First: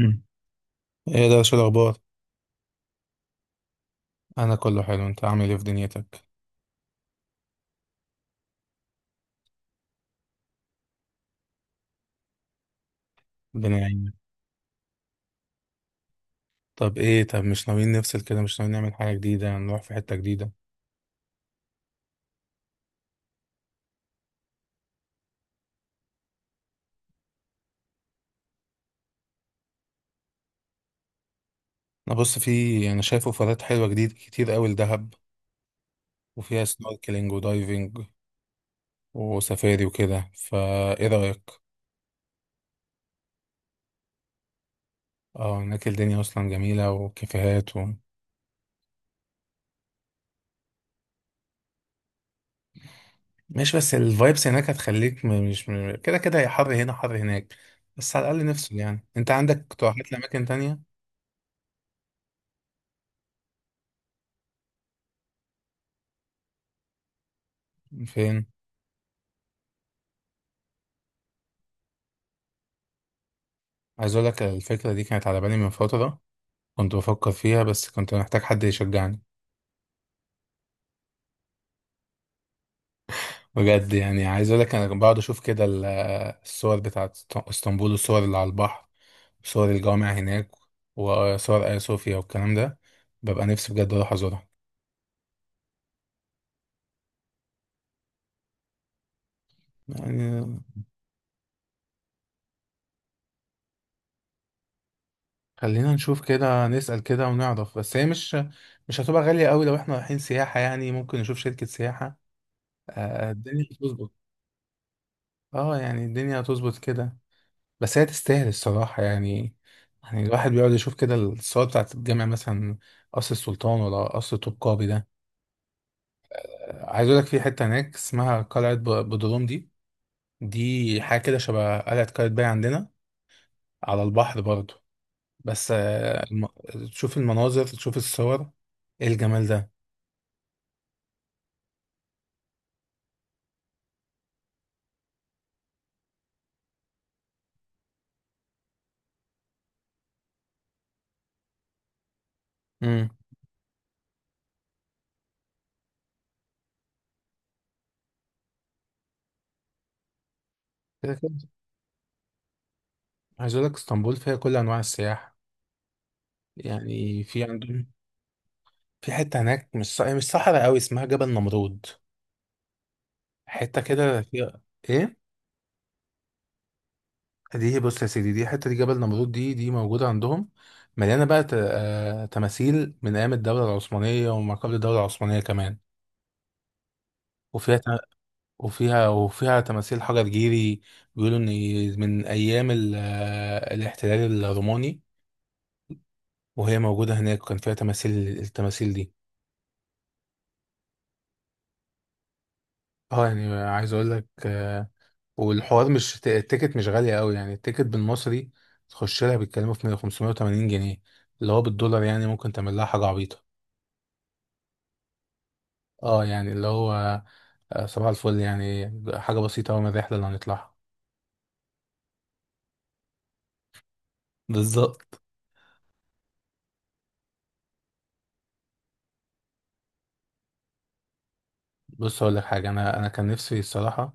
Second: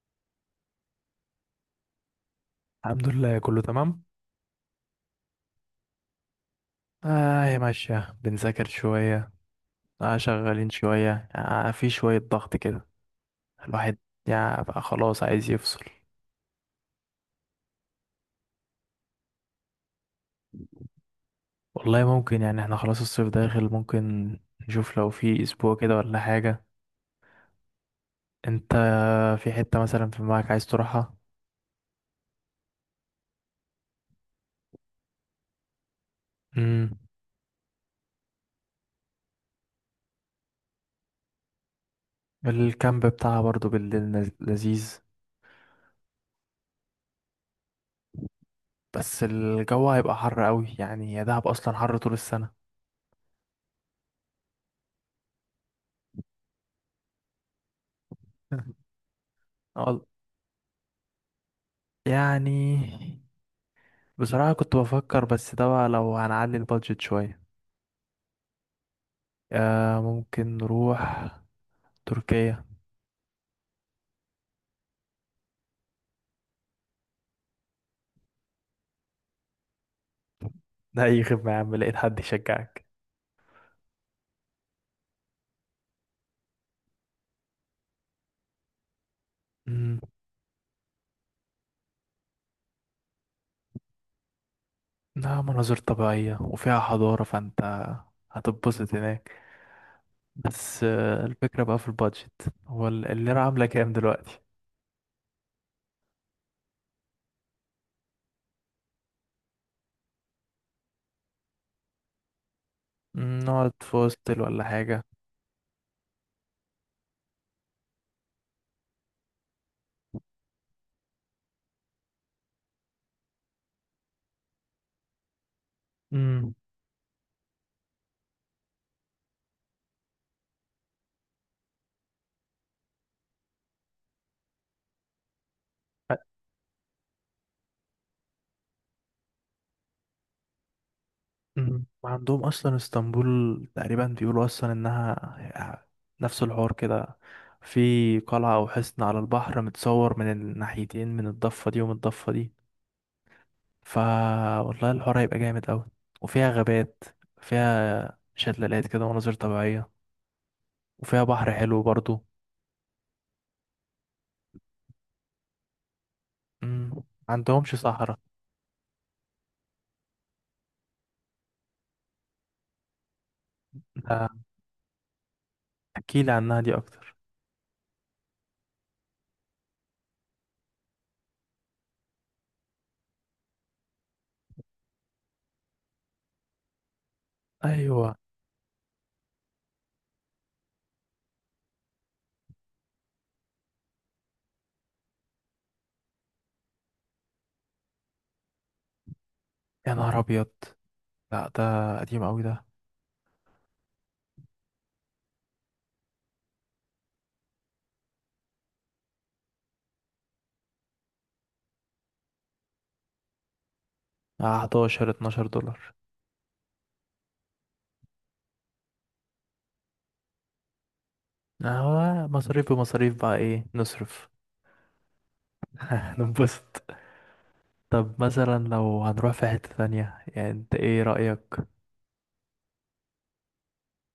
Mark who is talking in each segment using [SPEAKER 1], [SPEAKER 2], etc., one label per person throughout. [SPEAKER 1] مم. ايه ده؟ شو الاخبار؟
[SPEAKER 2] الحمد لله كله تمام.
[SPEAKER 1] انا كله حلو، انت عامل ايه في دنيتك؟
[SPEAKER 2] اه يا ماشية بنذاكر شوية. اه شغالين شوية، في شوية ضغط كده.
[SPEAKER 1] الدنيا
[SPEAKER 2] الواحد
[SPEAKER 1] عينك.
[SPEAKER 2] يعني بقى خلاص عايز يفصل.
[SPEAKER 1] طب ايه، طب مش ناويين نفصل كده؟ مش ناويين نعمل حاجه جديده، نروح في حته جديده؟
[SPEAKER 2] والله ممكن، يعني احنا خلاص الصيف داخل، ممكن نشوف لو في اسبوع كده ولا حاجة. انت في حتة مثلا في دماغك عايز تروحها؟
[SPEAKER 1] انا بص في انا شايف اوفرات حلوه جديد كتير قوي لدهب، وفيها
[SPEAKER 2] امم
[SPEAKER 1] سنوركلينج ودايفنج وسفاري وكده. فايه رايك؟
[SPEAKER 2] الكامب بتاعها برضو بالليل لذيذ.
[SPEAKER 1] اه، هناك الدنيا اصلا جميله وكافيهات
[SPEAKER 2] بس الجو هيبقى حر قوي، يعني يا دهب اصلا حر طول السنة.
[SPEAKER 1] مش بس الفايبس هناك هتخليك، م- مش م- كده كده، يا حر هنا حر هناك، بس على الاقل نفصل. يعني انت عندك
[SPEAKER 2] وال-
[SPEAKER 1] اقتراحات لاماكن تانية؟
[SPEAKER 2] يعني بصراحة كنت بفكر، بس ده بقى لو هنعلي البادجت شوية.
[SPEAKER 1] فين؟
[SPEAKER 2] ممكن نروح تركيا.
[SPEAKER 1] عايز اقول لك الفكره دي كانت على بالي من فتره، كنت بفكر فيها بس كنت محتاج حد يشجعني.
[SPEAKER 2] ده أي خدمة يا عم، لقيت حد يشجعك.
[SPEAKER 1] بجد، يعني عايز اقول لك انا بقعد اشوف كده الصور بتاعت اسطنبول، والصور اللي على البحر، وصور
[SPEAKER 2] مم،
[SPEAKER 1] الجامع هناك، وصور ايا صوفيا والكلام ده. ببقى نفسي بجد اروح ازورها.
[SPEAKER 2] لا، مناظر طبيعية وفيها حضارة، فأنت هتتبسط هناك.
[SPEAKER 1] يعني
[SPEAKER 2] بس الفكرة بقى في البادجت، هو الليرة عاملة كام دلوقتي؟
[SPEAKER 1] خلينا نشوف كده، نسأل كده ونعرف، بس هي مش هتبقى غاليه قوي لو احنا رايحين سياحه، يعني ممكن نشوف شركه سياحه. آه،
[SPEAKER 2] مم،
[SPEAKER 1] الدنيا
[SPEAKER 2] نقعد في
[SPEAKER 1] هتظبط.
[SPEAKER 2] هوستل ولا حاجة.
[SPEAKER 1] اه يعني الدنيا هتظبط كده، بس هي تستاهل الصراحة يعني. يعني الواحد بيقعد يشوف كده الصور بتاعت الجامع مثلا، قصر السلطان ولا قصر طوبقابي ده.
[SPEAKER 2] مم.
[SPEAKER 1] آه، عايز اقول لك في حتة هناك اسمها قلعة بدروم دي. دي حاجة كده شبه قلعة قايتباي عندنا، على البحر برضو. بس آه، تشوف المناظر، تشوف الصور، ايه الجمال ده.
[SPEAKER 2] مم. وعندهم اصلا اسطنبول تقريبا بيقولوا اصلا انها نفس الحوار كده، في قلعة او حصن على البحر متصور من الناحيتين، من الضفة دي ومن الضفة دي.
[SPEAKER 1] امم،
[SPEAKER 2] فا والله الحوار هيبقى جامد اوي. وفيها غابات، فيها شلالات كده ومناظر طبيعية،
[SPEAKER 1] كده
[SPEAKER 2] وفيها
[SPEAKER 1] كده
[SPEAKER 2] بحر حلو برضو.
[SPEAKER 1] عايز اقول لك اسطنبول فيها كل انواع السياحة،
[SPEAKER 2] مم.
[SPEAKER 1] يعني في
[SPEAKER 2] عندهمش
[SPEAKER 1] عندهم.
[SPEAKER 2] صحراء؟
[SPEAKER 1] في حتة هناك مش مش صحراء قوي اسمها جبل نمرود، حتة كده
[SPEAKER 2] ده
[SPEAKER 1] فيها ايه.
[SPEAKER 2] احكيلي عنها دي اكتر.
[SPEAKER 1] دي بص يا سيدي، دي حته دي جبل نمرود دي، دي موجوده عندهم، مليانه بقى تماثيل من ايام الدوله العثمانيه وما قبل الدوله العثمانيه كمان، وفيها ت-
[SPEAKER 2] ايوه.
[SPEAKER 1] وفيها وفيها تماثيل حجر جيري. بيقولوا ان من ايام الاحتلال الروماني، وهي موجوده هناك وكان فيها تماثيل، التماثيل دي.
[SPEAKER 2] يا نهار ابيض، لا ده قديم اوي ده.
[SPEAKER 1] اه يعني عايز اقول لك آه، والحوار مش التيكت مش غاليه قوي يعني. التيكت بالمصري تخش لها بيتكلموا في 580 جنيه، اللي هو بالدولار يعني ممكن تعمل لها حاجه عبيطه.
[SPEAKER 2] 11 12 دولار.
[SPEAKER 1] اه يعني اللي هو آه، صباح الفل يعني، حاجة بسيطة أوي من الرحلة اللي هنطلعها.
[SPEAKER 2] هو مصاريف بمصاريف، بقى ايه نصرف.
[SPEAKER 1] بالظبط.
[SPEAKER 2] ننبسط. طب مثلا لو هنروح في حتة ثانية يعني، انت ايه رأيك؟
[SPEAKER 1] بص أقول لك حاجة، أنا كان نفسي الصراحة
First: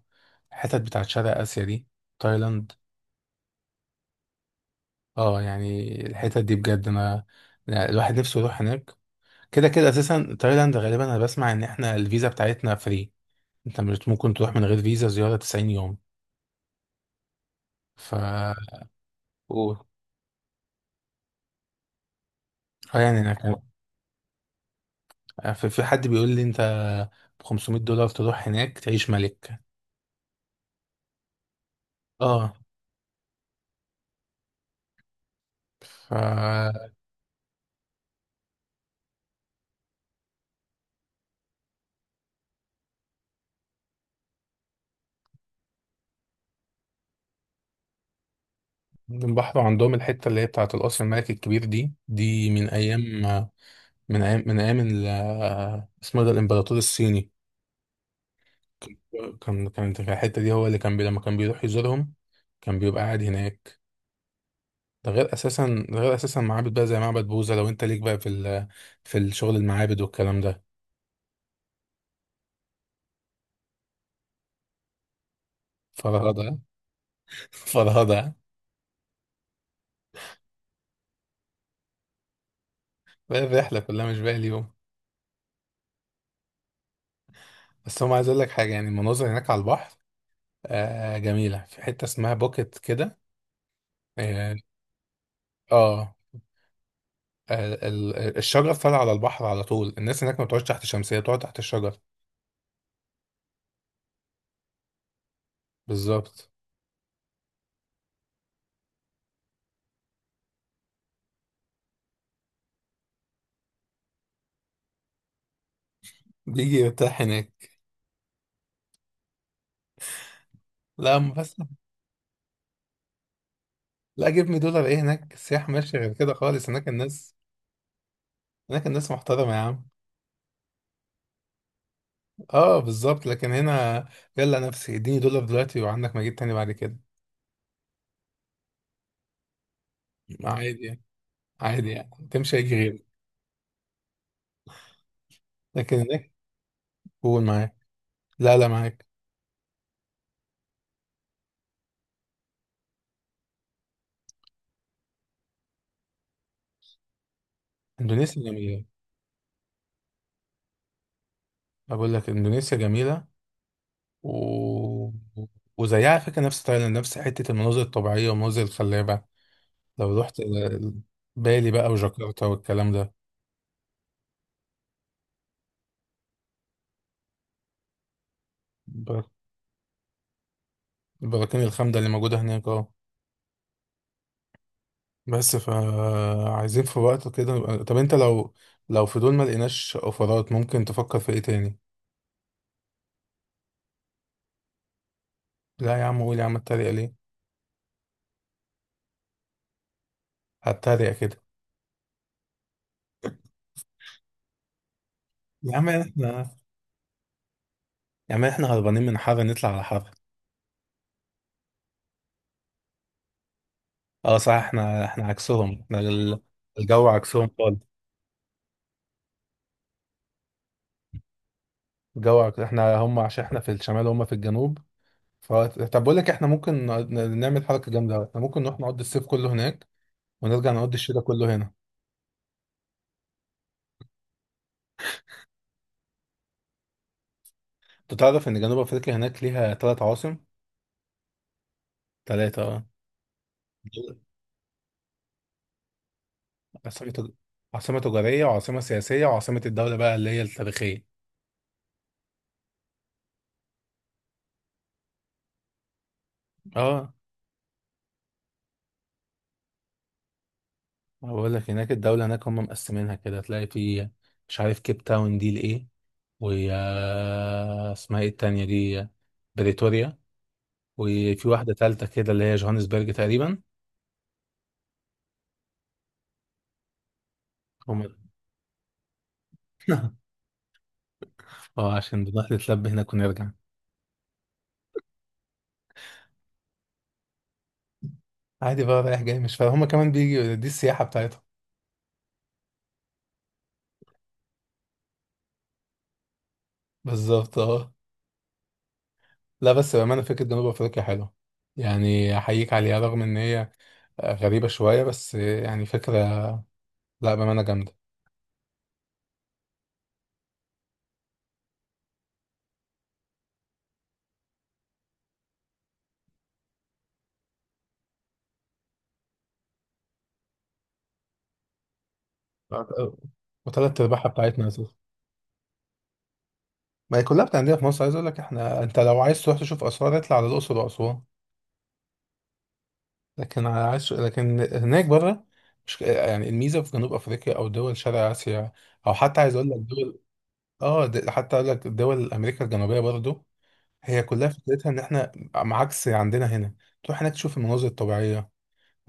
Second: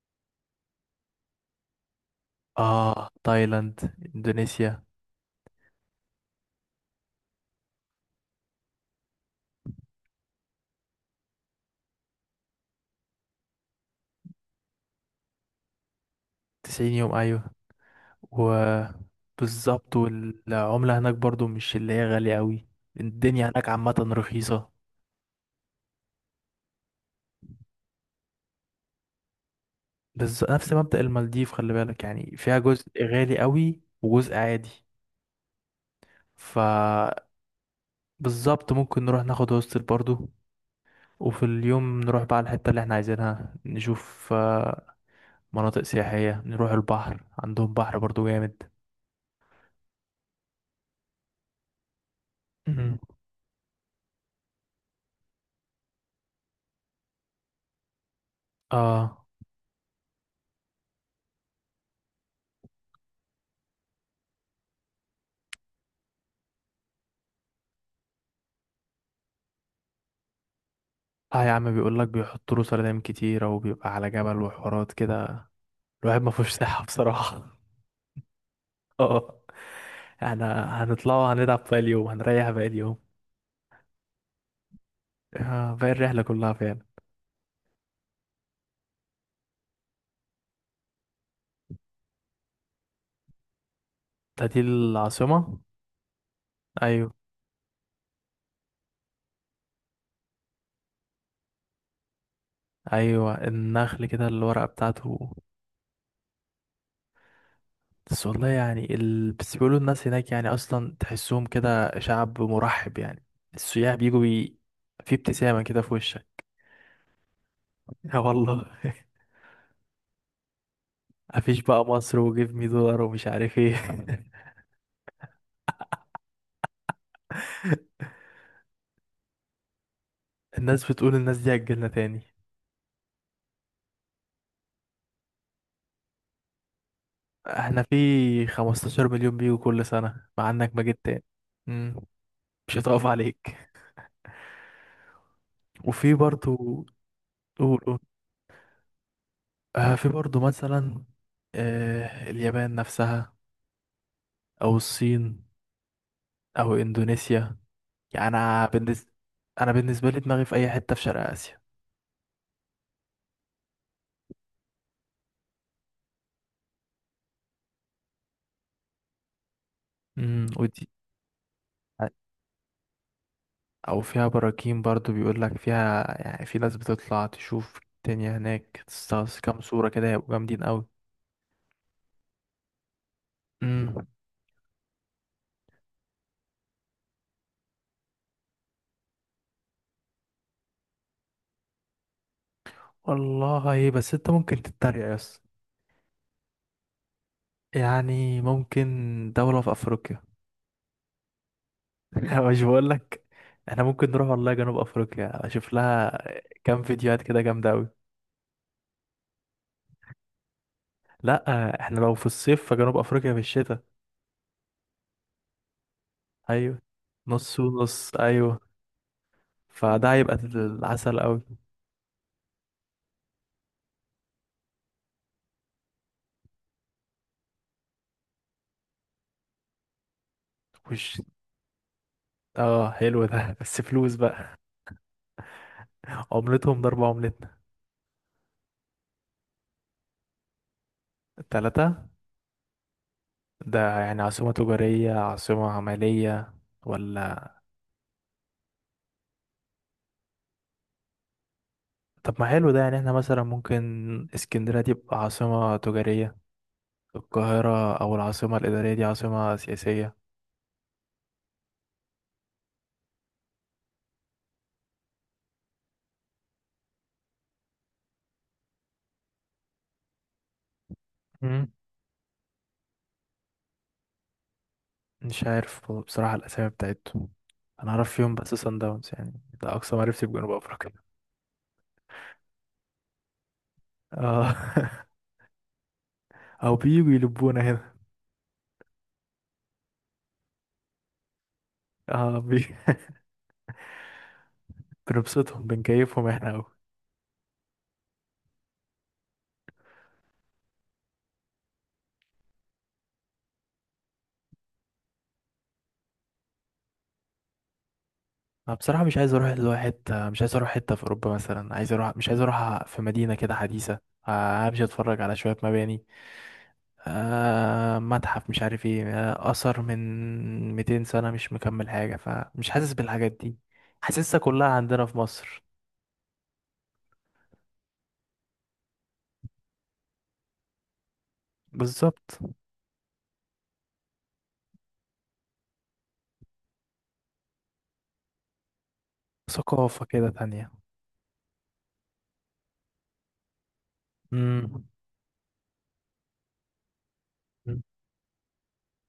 [SPEAKER 1] الحتت بتاعت شرق آسيا دي، تايلاند.
[SPEAKER 2] اه، تايلاند، اندونيسيا.
[SPEAKER 1] اه يعني الحتت دي بجد، أنا يعني الواحد نفسه يروح هناك. كده كده أساسا تايلاند غالبا أنا بسمع إن إحنا الفيزا بتاعتنا فري، أنت مش ممكن تروح من غير فيزا زيارة 90 يوم.
[SPEAKER 2] 90 يوم، ايوه.
[SPEAKER 1] ف قول.
[SPEAKER 2] وبالظبط، والعملة هناك برضو مش اللي هي غالية قوي.
[SPEAKER 1] اه يعني أنا
[SPEAKER 2] الدنيا
[SPEAKER 1] كان
[SPEAKER 2] هناك عامة رخيصة.
[SPEAKER 1] آه، في حد بيقول لي أنت ب 500 دولار تروح هناك تعيش ملك.
[SPEAKER 2] بس نفس مبدأ المالديف، خلي بالك، يعني
[SPEAKER 1] اه،
[SPEAKER 2] فيها جزء غالي قوي وجزء عادي.
[SPEAKER 1] ف
[SPEAKER 2] ف بالظبط، ممكن نروح ناخد هوستل برضو، وفي اليوم نروح بقى على الحتة اللي احنا عايزينها، نشوف مناطق سياحية، نروح البحر، عندهم بحر برضو جامد.
[SPEAKER 1] البحر عندهم الحتة اللي هي بتاعة القصر الملكي الكبير دي، دي من
[SPEAKER 2] مم.
[SPEAKER 1] أيام من أيام من أيام اسمه إيه ده، الإمبراطور الصيني.
[SPEAKER 2] اه،
[SPEAKER 1] كان في الحتة دي، هو اللي كان بي، لما كان بيروح يزورهم كان بيبقى قاعد هناك. ده غير أساسا، ده غير أساسا معابد بقى زي معبد بوذا لو أنت ليك بقى في في الشغل المعابد والكلام ده.
[SPEAKER 2] اه يا عم، بيقول لك بيحطوا له سردين كتيرة، وبيبقى على جبل وحوارات كده. الواحد ما فيهوش
[SPEAKER 1] فرهدة.
[SPEAKER 2] صحة بصراحة.
[SPEAKER 1] فرهدة.
[SPEAKER 2] اه. احنا هنطلع وهنلعب باقي اليوم، هنريح باقي اليوم.
[SPEAKER 1] بقى الرحلة كلها مش باقي اليوم.
[SPEAKER 2] باقي الرحلة كلها فعلا.
[SPEAKER 1] بس هم، عايز أقول لك حاجة، يعني المناظر هناك على البحر آه جميلة. في حتة اسمها بوكيت كده،
[SPEAKER 2] ده
[SPEAKER 1] اه،
[SPEAKER 2] دي العاصمة؟
[SPEAKER 1] آه.
[SPEAKER 2] ايوه.
[SPEAKER 1] الشجر فال على البحر على طول، الناس هناك ما بتقعدش تحت شمسية، بتقعد تحت الشجر.
[SPEAKER 2] ايوه، النخل كده الورقة بتاعته.
[SPEAKER 1] بالظبط.
[SPEAKER 2] بس والله يعني بس بيقولوا الناس هناك يعني اصلا تحسهم كده شعب مرحب يعني. السياح بيجوا. في ابتسامة كده في وشك.
[SPEAKER 1] بيجي يرتاح هناك.
[SPEAKER 2] يا والله.
[SPEAKER 1] لا أما بس.
[SPEAKER 2] مفيش بقى مصر وجيب مي دولار ومش عارف ايه.
[SPEAKER 1] لا، جيب مي دولار ايه، هناك السياح ماشي غير كده خالص، هناك الناس، هناك الناس محترمة يا عم.
[SPEAKER 2] الناس بتقول الناس دي هتجيلنا تاني.
[SPEAKER 1] اه بالظبط، لكن هنا يلا نفسي اديني دولار دلوقتي وعندك مجيب تاني بعد كده.
[SPEAKER 2] احنا في 15 مليون بيجوا كل سنة، مع انك ما
[SPEAKER 1] عادي
[SPEAKER 2] جيت
[SPEAKER 1] يعني،
[SPEAKER 2] تاني.
[SPEAKER 1] عادي
[SPEAKER 2] مم.
[SPEAKER 1] يعني تمشي هيجي
[SPEAKER 2] مش
[SPEAKER 1] غيري.
[SPEAKER 2] هتقف عليك.
[SPEAKER 1] لكن
[SPEAKER 2] وفي
[SPEAKER 1] هناك
[SPEAKER 2] برضو.
[SPEAKER 1] قول معاك.
[SPEAKER 2] قول، قول.
[SPEAKER 1] لا معاك.
[SPEAKER 2] في برضو مثلا، اليابان نفسها، او الصين، او اندونيسيا. يعني
[SPEAKER 1] اندونيسيا
[SPEAKER 2] انا
[SPEAKER 1] جميلة.
[SPEAKER 2] بالنسبه انا بالنسبه لي دماغي في اي حته في شرق اسيا.
[SPEAKER 1] بقول لك اندونيسيا جميلة، و... وزيها على فكرة، نفس تايلاند، نفس حتة المناظر الطبيعية والمناظر الخلابة. لو رحت
[SPEAKER 2] امم، ودي
[SPEAKER 1] بالي بقى وجاكرتا والكلام ده.
[SPEAKER 2] او فيها براكين برضو، بيقول لك فيها، يعني في ناس بتطلع تشوف. الدنيا هناك
[SPEAKER 1] ب-
[SPEAKER 2] تستغرق كام صوره كده هيبقوا جامدين قوي.
[SPEAKER 1] البراكين الخامدة اللي موجودة هناك، اه.
[SPEAKER 2] امم.
[SPEAKER 1] بس فعايزين في وقت كده طب انت لو، لو في دول ما لقيناش اوفرات ممكن تفكر في ايه تاني؟
[SPEAKER 2] والله بس انت ممكن تتريق يا اسطى.
[SPEAKER 1] لا يا عم قول، يا عم اتريق ليه؟
[SPEAKER 2] يعني ممكن دوله في افريقيا.
[SPEAKER 1] هتريق كده؟
[SPEAKER 2] مش بقول لك، احنا ممكن نروح والله جنوب افريقيا، اشوف
[SPEAKER 1] يا عم
[SPEAKER 2] لها
[SPEAKER 1] احنا،
[SPEAKER 2] كام فيديوهات كده جامده قوي.
[SPEAKER 1] يا عم احنا هربانين من حر نطلع على حر.
[SPEAKER 2] لا، احنا لو في الصيف فجنوب افريقيا في الشتاء.
[SPEAKER 1] اه صح، احنا عكسهم، احنا
[SPEAKER 2] ايوه،
[SPEAKER 1] الجو عكسهم
[SPEAKER 2] نص
[SPEAKER 1] خالص.
[SPEAKER 2] ونص، ايوه. فده هيبقى العسل قوي.
[SPEAKER 1] جو احنا هم، عشان احنا في الشمال وهم في الجنوب. ف... طب بقول لك احنا ممكن نعمل حركه جامده أوي. احنا ممكن نروح نقضي الصيف كله هناك، ونرجع نقضي
[SPEAKER 2] وش،
[SPEAKER 1] الشتاء كله هنا.
[SPEAKER 2] اه حلو ده. بس فلوس بقى، عملتهم ضرب عملتنا.
[SPEAKER 1] انت تعرف ان جنوب افريقيا هناك ليها ثلاث عواصم؟
[SPEAKER 2] التلاتة؟
[SPEAKER 1] ثلاثه اه.
[SPEAKER 2] ده يعني عاصمة تجارية، عاصمة عملية
[SPEAKER 1] عاصمه تج-
[SPEAKER 2] ولا؟
[SPEAKER 1] عاصمه تجاريه، وعاصمه سياسيه، وعاصمه الدوله بقى اللي هي التاريخيه.
[SPEAKER 2] طب ما حلو ده، يعني احنا مثلا ممكن اسكندرية دي تبقى عاصمة تجارية،
[SPEAKER 1] اه.
[SPEAKER 2] القاهرة أو العاصمة الإدارية دي عاصمة سياسية.
[SPEAKER 1] أنا بقول لك هناك الدوله هناك هم مقسمينها كده، تلاقي في، مش عارف، كيب تاون دي لايه، واسمها ايه التانيه دي، بريتوريا، وفي
[SPEAKER 2] مم.
[SPEAKER 1] واحدة تالتة كده اللي هي جوهانسبرج تقريبا.
[SPEAKER 2] مش عارف بصراحة الأسامي بتاعتهم. أنا
[SPEAKER 1] هم.
[SPEAKER 2] أعرف فيهم بس سان داونز، يعني ده أقصى معرفتي بجنوب أفريقيا.
[SPEAKER 1] اه عشان بنروح نتلب هناك ونرجع.
[SPEAKER 2] اه. أو بييجوا يلبونا هنا.
[SPEAKER 1] عادي بقى رايح جاي مش فاهم، هما كمان بيجي دي السياحة بتاعتهم.
[SPEAKER 2] اه، بنبسطهم بنكيفهم احنا قوي.
[SPEAKER 1] بالظبط اه. لا بس بأمانة فكرة جنوب أفريقيا حلوة، يعني أحييك عليها، رغم إن هي غريبة شوية بس يعني فكرة. لا بأمانة جامدة.
[SPEAKER 2] انا بصراحه مش عايز اروح حته في اوروبا مثلا، عايز اروح، مش عايز اروح في مدينه كده حديثه امشي اتفرج على شويه مباني، متحف مش عارف ايه، اثر من 200 سنه مش مكمل حاجه، فمش حاسس بالحاجات دي.
[SPEAKER 1] وتلات أرباعها
[SPEAKER 2] حاسسها
[SPEAKER 1] بتاعتنا
[SPEAKER 2] كلها
[SPEAKER 1] أساسا.
[SPEAKER 2] عندنا في مصر.
[SPEAKER 1] ما هي كلها بتاعتنا في مصر، عايز أقول لك إحنا، أنت لو عايز تروح تشوف آثار اطلع على الأقصر وأسوان.
[SPEAKER 2] بالظبط،
[SPEAKER 1] لكن عاش لكن هناك بره، مش يعني الميزه في جنوب افريقيا او دول شرق اسيا، او حتى عايز اقول لك
[SPEAKER 2] ثقافه
[SPEAKER 1] دول،
[SPEAKER 2] كده تانية.
[SPEAKER 1] اه حتى اقول لك دول امريكا الجنوبيه برضو، هي كلها
[SPEAKER 2] امم
[SPEAKER 1] فكرتها ان احنا عكس عندنا هنا. تروح هناك تشوف
[SPEAKER 2] امم،
[SPEAKER 1] المناظر الطبيعيه،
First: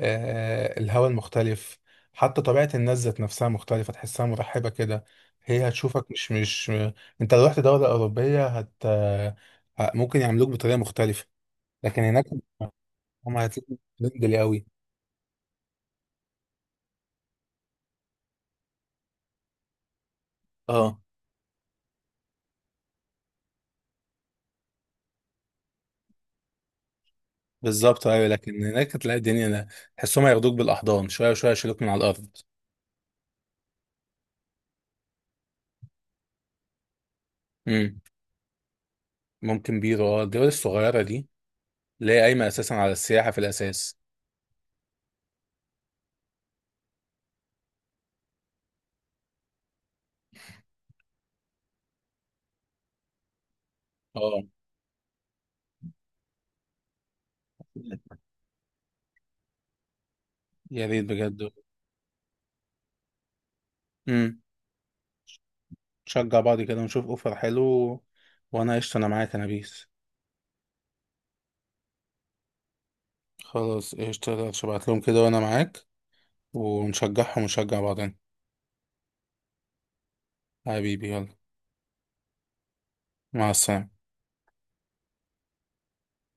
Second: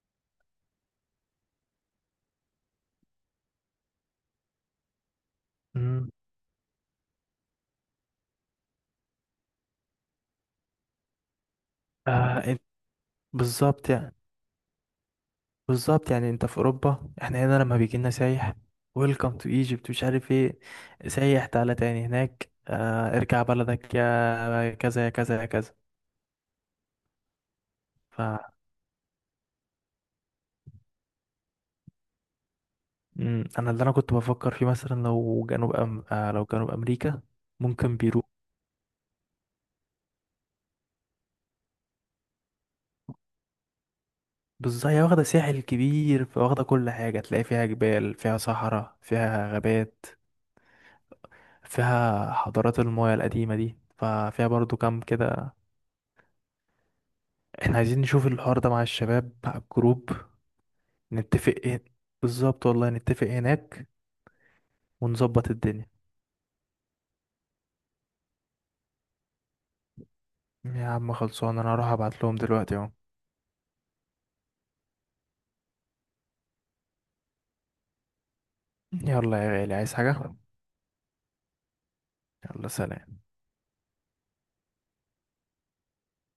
[SPEAKER 1] آه الهواء المختلف. حتى طبيعه الناس ذات نفسها مختلفه، تحسها مرحبه كده، هي
[SPEAKER 2] امم.
[SPEAKER 1] هتشوفك مش انت لو رحت دوله اوروبيه هت آه، ممكن يعاملوك بطريقه مختلفه، لكن هناك
[SPEAKER 2] آه إنت-
[SPEAKER 1] هم هتلاقيهم
[SPEAKER 2] بالظبط يعني.
[SPEAKER 1] فريندلي قوي.
[SPEAKER 2] بالظبط يعني، انت في اوروبا، احنا هنا لما بيجي لنا سايح، ويلكم تو ايجيبت مش عارف ايه،
[SPEAKER 1] اه
[SPEAKER 2] سايح تعالى تاني، هناك اه ارجع بلدك يا كذا يا كذا يا كذا.
[SPEAKER 1] بالظبط
[SPEAKER 2] ف
[SPEAKER 1] ايوه، لكن هناك تلاقي الدنيا، تحسهم هياخدوك بالاحضان، شويه شويه يشيلوك من على الارض.
[SPEAKER 2] انا اللي كنت بفكر فيه، مثلا لو جنوب أم... اه لو جنوب امريكا، ممكن
[SPEAKER 1] امم.
[SPEAKER 2] بيرو.
[SPEAKER 1] ممكن بيرو، اه الدول الصغيره دي اللي هي قايمه اساسا على السياحه في الاساس.
[SPEAKER 2] بالظبط، هي واخده ساحل كبير، فواخده كل حاجه، تلاقي فيها جبال، فيها صحراء، فيها غابات، فيها حضارات المايا القديمه دي،
[SPEAKER 1] اه
[SPEAKER 2] ففيها برضو كام كده. احنا عايزين نشوف الحوار ده مع الشباب، مع الجروب،
[SPEAKER 1] يا ريت بجد.
[SPEAKER 2] نتفق ايه. بالظبط، والله نتفق هناك
[SPEAKER 1] امم.
[SPEAKER 2] ونظبط الدنيا.
[SPEAKER 1] نشجع بعض كده ونشوف اوفر حلو، وانا قشطه، انا معاك، انا بيس.
[SPEAKER 2] يا عم خلصان، انا هروح ابعت لهم دلوقتي اهو.
[SPEAKER 1] خلاص قشطه، ابعت لهم كده وانا معاك، ونشجعهم ونشجع بعضنا.
[SPEAKER 2] يلا يا غالي، عايز حاجة؟
[SPEAKER 1] حبيبي يلا،
[SPEAKER 2] يلا، سلام.
[SPEAKER 1] مع السلامه.